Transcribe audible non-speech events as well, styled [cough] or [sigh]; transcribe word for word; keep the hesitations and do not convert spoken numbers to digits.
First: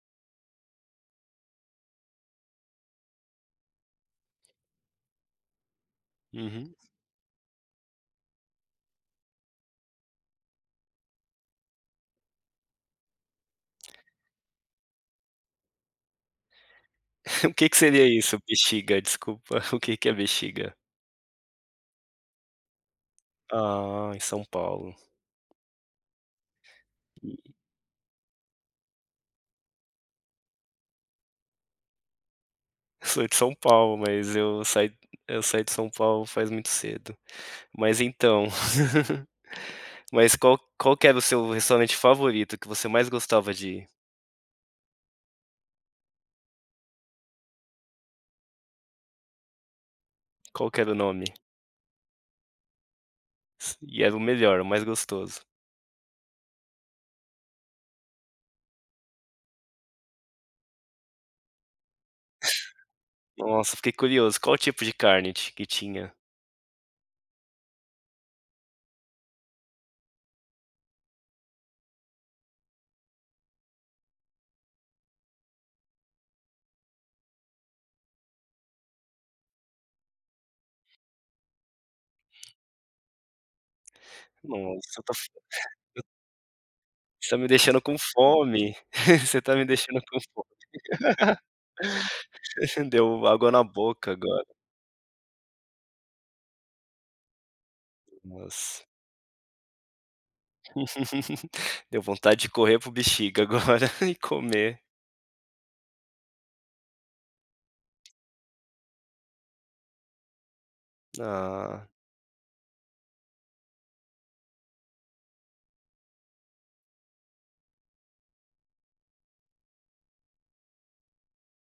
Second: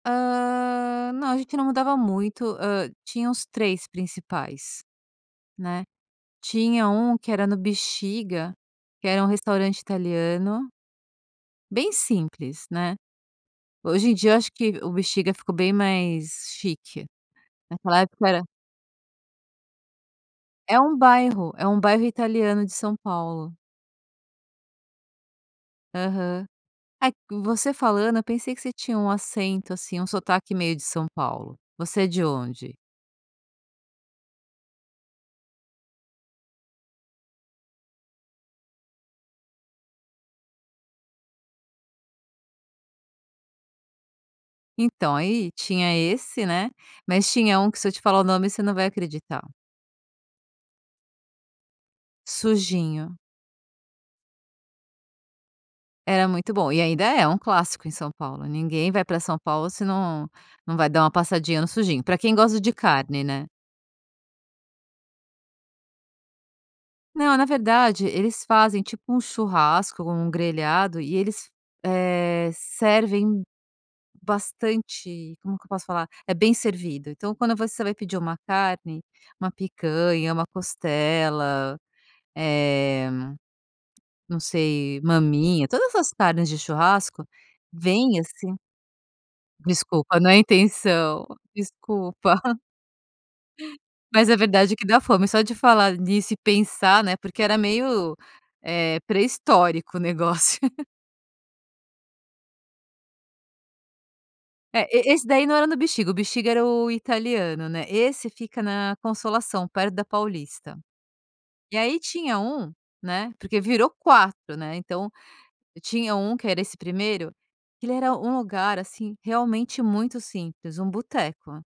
Ah, não, a gente não mudava muito, hã, tinha uns três principais, né. Uhum. Tinha um que era no Bixiga, que era um restaurante italiano bem simples ,né. Hoje em dia eu acho que o Bixiga ficou bem mais chique. O que que Naquela seria época isso era "Bixiga", desculpa, o que que é "Bixiga"? É um bairro, é um bairro italiano de São Paulo. Ah, em São Paulo. Aham. Ah, que você falando eu pensei que você tinha um acento, assim, um sotaque meio de São Paulo. Você é de onde? Sou de São Paulo mas eu saí eu saí de São Paulo faz muito cedo. Mas então. [laughs] Mas qual qual que era o seu restaurante favorito, que você mais gostava de ir? Então, aí tinha esse, né, mas tinha um que se eu te falar o nome você não vai acreditar. Qual que era o nome? Sujinho. S e era o melhor, o mais gostoso. Era muito bom e ainda é um clássico em São Paulo, ninguém vai pra São Paulo se não não vai dar uma passadinha no Sujinho, pra quem gosta de carne, né. Nossa, fiquei curioso. Qual o tipo de carne ti que tinha? Não, na verdade eles fazem tipo um churrasco ou um grelhado e eles, eh, servem bastante como que eu posso falar? É bem servido. Então quando você vai pedir uma carne, uma picanha, uma costela, eh, não Nossa, sei, você tá f maminha, todas as carnes de churrasco, Você tá me deixando com vem assim fome, [chuckles] você tá me deixando com. Desculpa não é [unintelligible] intenção, [laughs] desculpa. [chuckles] Deu água na boca Mas é agora. verdade que dá fome, só de falar nisso e pensar, né, porque era meio, Nossa. eh, pré-histórico o negócio. [laughs] [laughs] Deu vontade de correr para o Bixiga agora e comer. É, e e esse daí não era no Bixiga, o Bexiga era o italiano, né. Esse fica na Consolação perto da Paulista. E Ah. aí tinha um, né, porque virou quatro, né, então tinha um que era esse primeiro, que ele era um lugar, assim, realmente muito simples, um boteco.